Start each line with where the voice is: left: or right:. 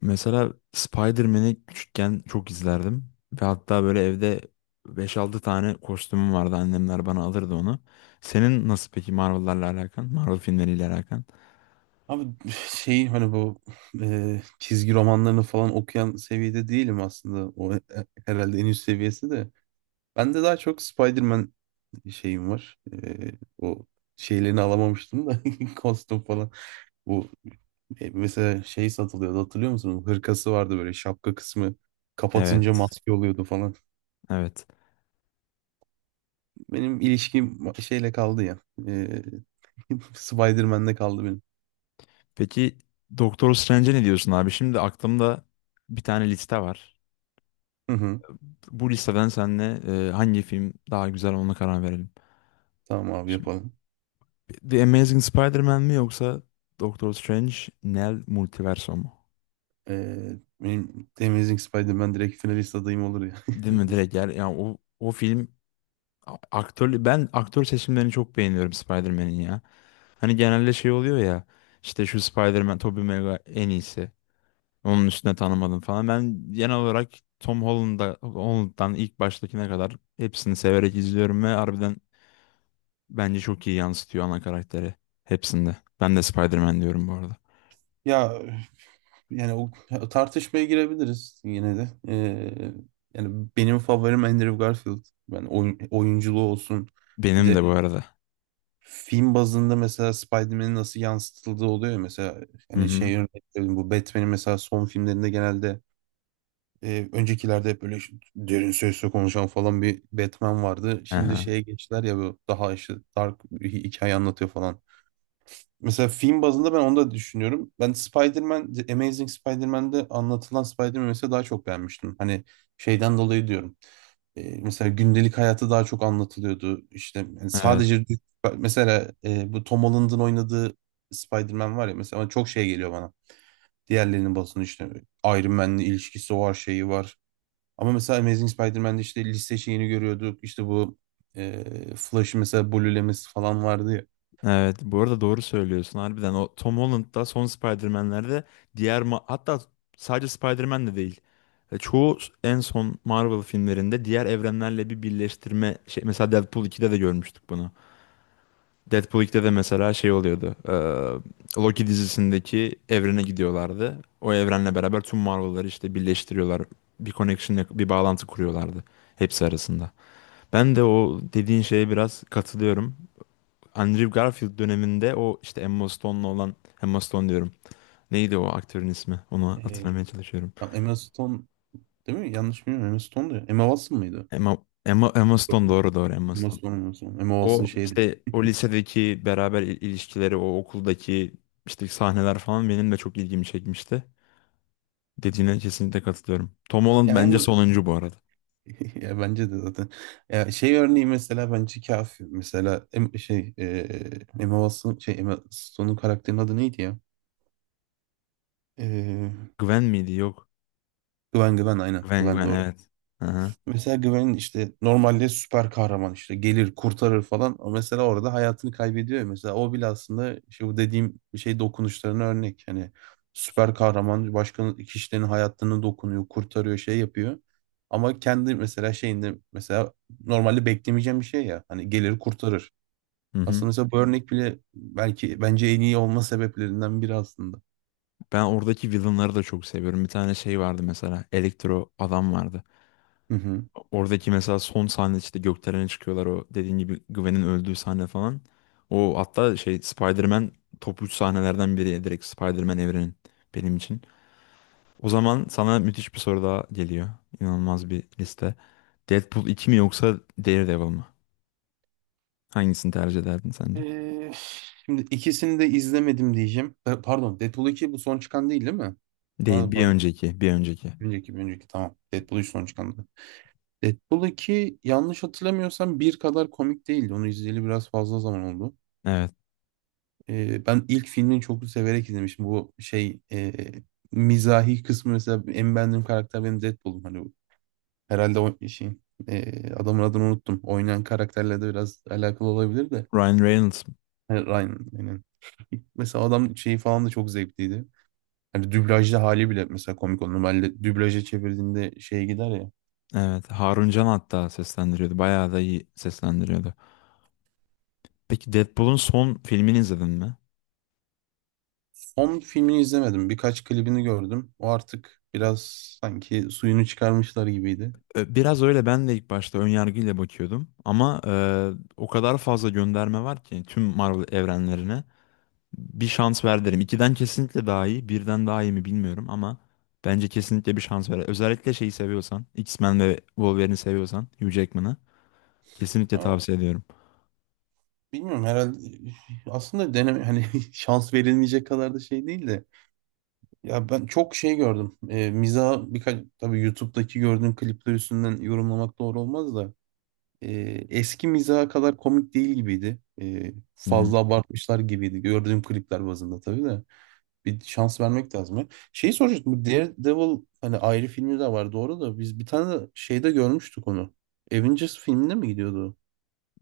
left: Mesela Spider-Man'i küçükken çok izlerdim. Ve hatta böyle evde beş altı tane kostümüm vardı. Annemler bana alırdı onu. Senin nasıl peki Marvel'larla alakan? Marvel filmleriyle alakan?
right: Abi şey hani bu e, çizgi romanlarını falan okuyan seviyede değilim aslında. O herhalde en üst seviyesi de. Ben de daha çok Spider-Man şeyim var. E, o şeylerini alamamıştım da kostüm falan. Bu mesela şey satılıyordu hatırlıyor musun? Hırkası vardı böyle şapka kısmı kapatınca
left: Evet,
right: maske oluyordu falan.
left: evet.
right: Benim ilişkim şeyle kaldı ya. E, Spider-Man'le kaldı benim.
left: Peki Doktor Strange'e ne diyorsun abi? Şimdi aklımda bir tane liste var.
right: Hı hı.
left: Bu listeden seninle hangi film daha güzel ona karar verelim.
right: Tamam abi
left: Şimdi,
right: yapalım.
left: The Amazing Spider-Man mi yoksa Doktor Strange Nel Multiverso mu?
right: Ee, benim Amazing Spider-Man direkt finalist adayım olur ya.
left: Değil mi direkt yani, yani o film. Aktör, ben aktör seçimlerini çok beğeniyorum Spider-Man'in ya. Hani genelde şey oluyor ya işte şu Spider-Man Tobey Maguire en iyisi. Onun üstüne tanımadım falan. Ben genel olarak Holland'dan ilk baştakine kadar hepsini severek izliyorum ve harbiden bence çok iyi yansıtıyor ana karakteri hepsinde. Ben de Spider-Man diyorum bu arada.
right: Ya yani o tartışmaya girebiliriz yine de. Yani benim favorim Andrew Garfield. Ben oyunculuğu olsun. Bir
left: Benim
right: de
left: de bu arada.
right: film bazında mesela Spider-Man'in nasıl yansıtıldığı oluyor ya. Mesela
left: Hı
right: hani
left: hı.
right: şey örnek vereyim, bu Batman'in mesela son filmlerinde genelde öncekilerde hep böyle derin sesle konuşan falan bir Batman vardı. Şimdi
left: Aha.
right: şeye geçtiler ya bu daha işte dark bir hikaye anlatıyor falan. Mesela film bazında ben onu da düşünüyorum. Ben Spider-Man, The Amazing Spider-Man'de anlatılan Spider-Man'i mesela daha çok beğenmiştim. Hani şeyden dolayı diyorum. Mesela gündelik hayatı daha çok anlatılıyordu. İşte yani
left: Evet.
right: sadece mesela bu Tom Holland'ın oynadığı Spider-Man var ya mesela ona çok şey geliyor bana. Diğerlerinin basını işte Iron Man'le ilişkisi var, şeyi var. Ama mesela Amazing Spider-Man'de işte liste şeyini görüyorduk. İşte bu Flash'ı mesela blue'lemesi falan vardı ya.
left: Evet, bu arada doğru söylüyorsun harbiden. O Tom Holland'da son Spider-Man'lerde diğer hatta sadece Spider-Man de değil. Çoğu en son Marvel filmlerinde diğer evrenlerle bir birleştirme şey, mesela Deadpool 2'de de görmüştük bunu. Deadpool 2'de de mesela şey oluyordu. Loki dizisindeki evrene gidiyorlardı. O evrenle beraber tüm Marvel'ları işte birleştiriyorlar. Bir connection, bir bağlantı kuruyorlardı hepsi arasında. Ben de o dediğin şeye biraz katılıyorum. Andrew Garfield döneminde o işte Emma Stone diyorum. Neydi o aktörün ismi? Onu
right: E,
left: hatırlamaya çalışıyorum.
right: Emma Stone değil mi? Yanlış bilmiyorum. Emma Stone'du ya. Emma Watson mıydı?
left: Emma, Emma
right: Yok,
left: Stone,
right: yok.
left: doğru doğru, Emma Stone.
right: Emma Stone. Emma Watson
left: O
right: şeydi.
left: işte o lisedeki beraber ilişkileri, o okuldaki işte sahneler falan benim de çok ilgimi çekmişti. Dediğine kesinlikle katılıyorum. Tom Holland
right: Ya en
left: bence
right: basit.
left: sonuncu bu arada.
right: Ya bence de zaten. Ya şey örneği mesela bence kafi. Mesela Emma Watson şey Emma Stone'un karakterinin adı neydi ya? E,
left: Gwen miydi? Yok.
right: Gwen aynen. Gwen
left: Gwen
right: doğru.
left: evet. Aha.
right: Mesela Gwen'in işte normalde süper kahraman işte gelir kurtarır falan. O mesela orada hayatını kaybediyor ya. Mesela o bile aslında işte bu dediğim şey dokunuşlarına örnek. Hani süper kahraman başka kişilerin hayatını dokunuyor, kurtarıyor, şey yapıyor. Ama kendi mesela şeyinde mesela normalde beklemeyeceğim bir şey ya. Hani gelir kurtarır.
left: Hı hı.
right: Aslında mesela bu örnek bile belki bence en iyi olma sebeplerinden biri aslında.
left: Ben oradaki villainları da çok seviyorum. Bir tane şey vardı mesela. Elektro adam vardı.
right: Hı hı.
left: Oradaki mesela son sahne, işte gökdelene çıkıyorlar, o dediğin gibi Gwen'in öldüğü sahne falan. O hatta şey Spider-Man, top 3 sahnelerden biri direkt Spider-Man evrenin benim için. O zaman sana müthiş bir soru daha geliyor. İnanılmaz bir liste. Deadpool 2 mi yoksa Daredevil mı? Hangisini tercih ederdin sence?
right: Şimdi ikisini de izlemedim diyeceğim. Pardon, Deadpool 2 bu son çıkan değil değil mi?
left: Değil,
right: Pardon pardon.
left: bir önceki.
right: Önceki, bir önceki, tamam. Deadpool 3 son çıkandı. Deadpool 2 yanlış hatırlamıyorsam bir kadar komik değildi. Onu izleyeli biraz fazla zaman oldu.
left: Evet.
right: Ben ilk filmini çok severek izlemiştim. Mizahi kısmı mesela en beğendiğim karakter benim Deadpool'um. Herhalde adamın adını unuttum. Oynayan karakterle de biraz alakalı olabilir de.
left: Ryan Reynolds.
right: Yani Ryan aynen. Mesela adam şeyi falan da çok zevkliydi. Hani dublajda hali bile mesela komik oldu. Normalde dublaja çevirdiğinde şey gider ya.
left: Evet. Harun Can hatta seslendiriyordu. Bayağı da iyi seslendiriyordu. Peki Deadpool'un son filmini izledin mi?
right: Onun filmini izlemedim. Birkaç klibini gördüm. O artık biraz sanki suyunu çıkarmışlar gibiydi.
left: Biraz öyle, ben de ilk başta ön yargıyla bakıyordum ama o kadar fazla gönderme var ki tüm Marvel evrenlerine, bir şans ver derim. İkiden kesinlikle daha iyi, birden daha iyi mi bilmiyorum ama bence kesinlikle bir şans ver. Özellikle şeyi seviyorsan, X-Men ve Wolverine'i seviyorsan, Hugh Jackman'ı kesinlikle
right: Ama
left: tavsiye ediyorum.
right: bilmiyorum herhalde aslında deneme hani şans verilmeyecek kadar da şey değil de ya ben çok şey gördüm. Miza birkaç tabii YouTube'daki gördüğüm klipler üstünden yorumlamak doğru olmaz da e, eski miza kadar komik değil gibiydi.
left: Hı hı.
right: Fazla abartmışlar gibiydi. Gördüğüm klipler bazında tabii de. Bir şans vermek lazım ya. Şeyi soracaktım. Bu Daredevil hani ayrı filmi de var doğru da biz bir tane de şeyde görmüştük onu. Avengers filminde mi gidiyordu o?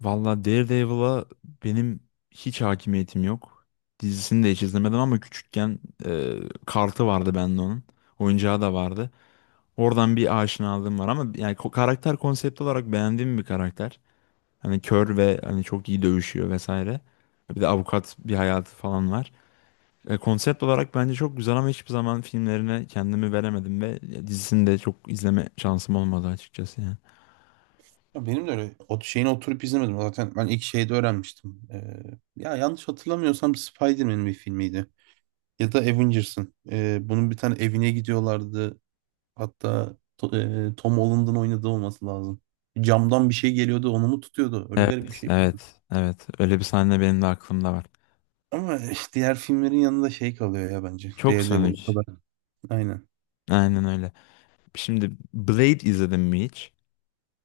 left: Valla Daredevil'a benim hiç hakimiyetim yok. Dizisini de hiç izlemedim ama küçükken e, kartı vardı bende onun. Oyuncağı da vardı. Oradan bir aşinalığım var ama yani karakter konsept olarak beğendiğim bir karakter. Hani kör ve hani çok iyi dövüşüyor vesaire. Bir de avukat bir hayatı falan var. Konsept olarak bence çok güzel ama hiçbir zaman filmlerine kendimi veremedim ve dizisini de çok izleme şansım olmadı açıkçası yani.
right: Ya benim de öyle o şeyini oturup izlemedim. Zaten ben ilk şeyde öğrenmiştim. Ya yanlış hatırlamıyorsam Spider-Man'in bir filmiydi. Ya da Avengers'ın. Bunun bir tane evine gidiyorlardı. Hatta Tom Holland'ın oynadığı olması lazım. Camdan bir şey geliyordu, onu mu tutuyordu? Öyle garip bir
left: Evet,
right: şey.
left: evet, evet. Öyle bir sahne benim de aklımda var.
right: Ama işte diğer filmlerin yanında şey kalıyor ya bence.
left: Çok
right: Daredevil o
left: Sonic.
right: kadar. Aynen.
left: Aynen öyle. Şimdi Blade izledin mi hiç?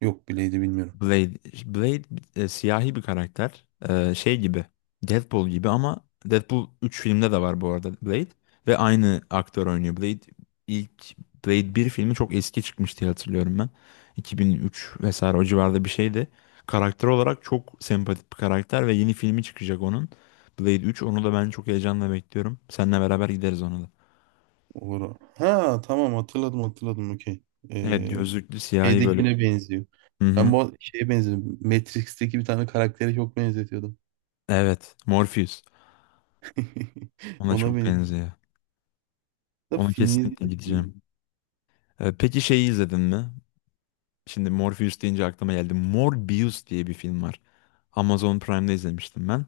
right: Yok bileydi bilmiyorum.
left: Blade, Blade siyahi bir karakter. Şey gibi. Deadpool gibi ama Deadpool üç filmde de var bu arada Blade. Ve aynı aktör oynuyor. İlk Blade bir filmi çok eski çıkmıştı diye hatırlıyorum ben. 2003 vesaire, o civarda bir şeydi. Karakter olarak çok sempatik bir karakter ve yeni filmi çıkacak onun. Blade 3, onu da ben çok heyecanla bekliyorum. Seninle beraber gideriz ona da.
right: Olur. Ha tamam, hatırladım, okey.
left: Evet,
right: Ee,
left: gözlüklü siyahi böyle.
right: şeydekine benziyor.
left: Hı
right: Ben
left: hı.
right: bu şeye benziyorum. Matrix'teki bir tane karaktere çok benzetiyordum.
left: Evet. Morpheus. Ona
right: Ona
left: çok
right: benziyor.
left: benziyor.
right: Da
left: Ona
right: filmi
left: kesinlikle
right: izledim.
left: gideceğim. Peki şeyi izledin mi? Şimdi Morpheus deyince aklıma geldi. Morbius diye bir film var. Amazon Prime'da izlemiştim ben.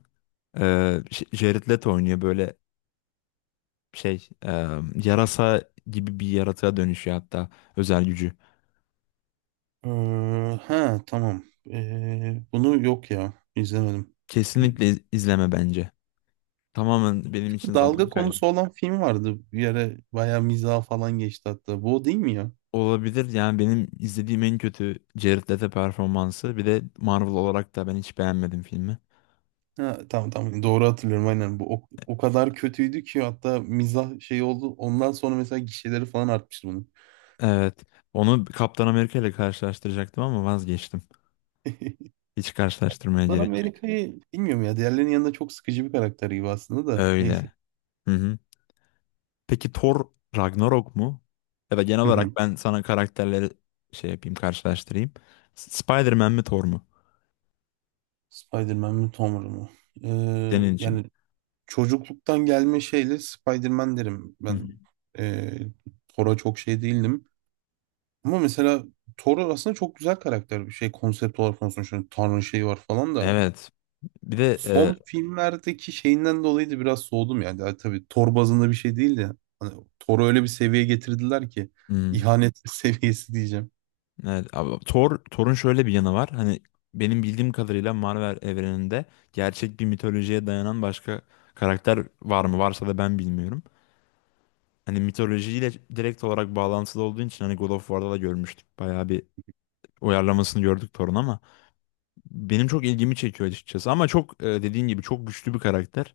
left: Jared Leto oynuyor böyle şey e, yarasa gibi bir yaratığa dönüşüyor, hatta özel gücü.
right: Ee, ha tamam. Bunu yok ya izlemedim.
left: Kesinlikle izleme bence. Tamamen benim için zaman
right: Dalga
left: kaybı.
right: konusu olan film vardı. Bir ara bayağı mizah falan geçti hatta. Bu o değil mi ya?
left: Olabilir, yani benim izlediğim en kötü Jared Leto performansı. Bir de Marvel olarak da ben hiç beğenmedim filmi.
right: Ha, tamam, doğru hatırlıyorum aynen, bu o, o kadar kötüydü ki hatta mizah şey oldu, ondan sonra mesela gişeleri falan artmıştı bunun.
left: Evet. Onu Kaptan Amerika ile karşılaştıracaktım ama vazgeçtim. Hiç karşılaştırmaya
right: Lan
left: gerek yok.
right: Amerika'yı bilmiyorum ya, diğerlerinin yanında çok sıkıcı bir karakter gibi aslında da neyse.
left: Öyle. Hı hı. Peki Thor Ragnarok mu? Ya da genel
right: Hı
left: olarak
right: hı.
left: ben sana karakterleri şey yapayım, karşılaştırayım. Spider-Man mi Thor mu?
right: Spider-Man mi Tom Holland mı?
left: Senin için.
right: Yani çocukluktan gelme şeyle Spider-Man derim
left: Hı
right: ben.
left: hı.
right: Ee, Thor'a çok şey değildim ama mesela Thor aslında çok güzel karakter bir şey, konsept olarak konuşuyorum. Tanrı şeyi var falan da.
left: Evet. Bir de
right: Son filmlerdeki şeyinden dolayı da biraz soğudum yani. Yani tabii Thor bazında bir şey değil de hani Thor'u öyle bir seviyeye getirdiler ki
left: hı.
right: ihanet seviyesi diyeceğim.
left: Evet. Abi, Thor, Thor'un şöyle bir yanı var. Hani benim bildiğim kadarıyla Marvel evreninde gerçek bir mitolojiye dayanan başka karakter var mı? Varsa da ben bilmiyorum. Hani mitolojiyle direkt olarak bağlantılı olduğu için, hani God of War'da da görmüştük. Bayağı bir uyarlamasını gördük Thor'un ama benim çok ilgimi çekiyor açıkçası. Ama çok dediğin gibi çok güçlü bir karakter.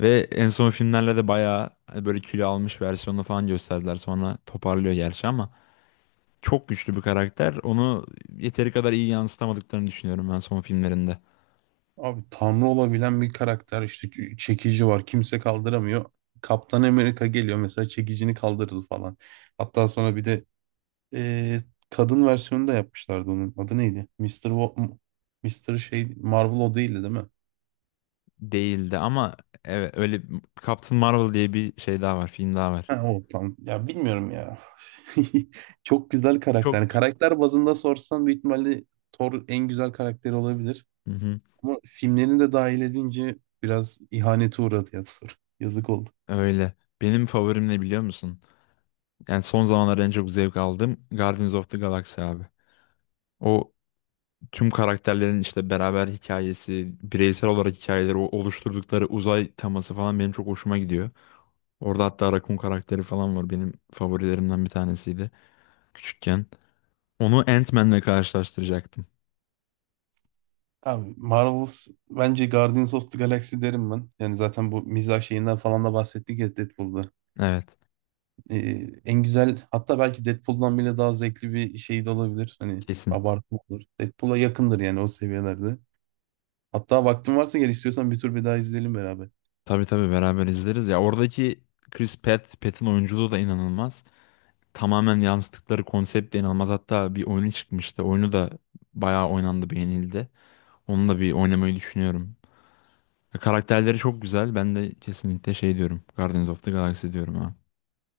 left: Ve en son filmlerle de bayağı hani böyle kilo almış versiyonunu falan gösterdiler. Sonra toparlıyor gerçi ama çok güçlü bir karakter. Onu yeteri kadar iyi yansıtamadıklarını düşünüyorum ben son filmlerinde.
right: Abi tanrı olabilen bir karakter, işte çekici var kimse kaldıramıyor. Kaptan Amerika geliyor mesela, çekicini kaldırdı falan. Hatta sonra bir de eee, kadın versiyonu da yapmışlardı onun. Adı neydi? Mr. şey Marvel o değildi değil mi?
left: Değildi ama evet öyle, Captain Marvel diye bir şey daha var, film daha var.
right: Ha, o tam. Ya bilmiyorum ya. Çok güzel karakter. Yani
left: Çok.
right: karakter bazında sorsan büyük ihtimalle Thor en güzel karakteri olabilir.
left: Hı hı,
right: Ama filmlerini de dahil edince biraz ihanete uğradı ya Thor. Yazık oldu.
left: öyle. Benim favorim ne biliyor musun? Yani son zamanlarda en çok zevk aldığım Guardians of the Galaxy abi. O, tüm karakterlerin işte beraber hikayesi, bireysel olarak hikayeleri, o oluşturdukları uzay teması falan benim çok hoşuma gidiyor. Orada hatta Raccoon karakteri falan var. Benim favorilerimden bir tanesiydi küçükken. Onu Ant-Man'le karşılaştıracaktım.
right: Abi Marvel's bence Guardians of the Galaxy derim ben. Yani zaten bu mizah şeyinden falan da bahsettik ya Deadpool'da.
left: Evet,
right: En güzel, hatta belki Deadpool'dan bile daha zevkli bir şey de olabilir. Hani
left: kesin.
right: abartma olur. Deadpool'a yakındır yani o seviyelerde. Hatta vaktin varsa, gel istiyorsan bir tur bir daha izleyelim beraber.
left: Tabii tabii beraber izleriz. Ya oradaki Pratt'in oyunculuğu da inanılmaz. Tamamen yansıttıkları konsept de inanılmaz. Hatta bir oyunu çıkmıştı. Oyunu da bayağı oynandı, beğenildi. Onunla bir oynamayı düşünüyorum. Karakterleri çok güzel. Ben de kesinlikle şey diyorum. Guardians of the Galaxy diyorum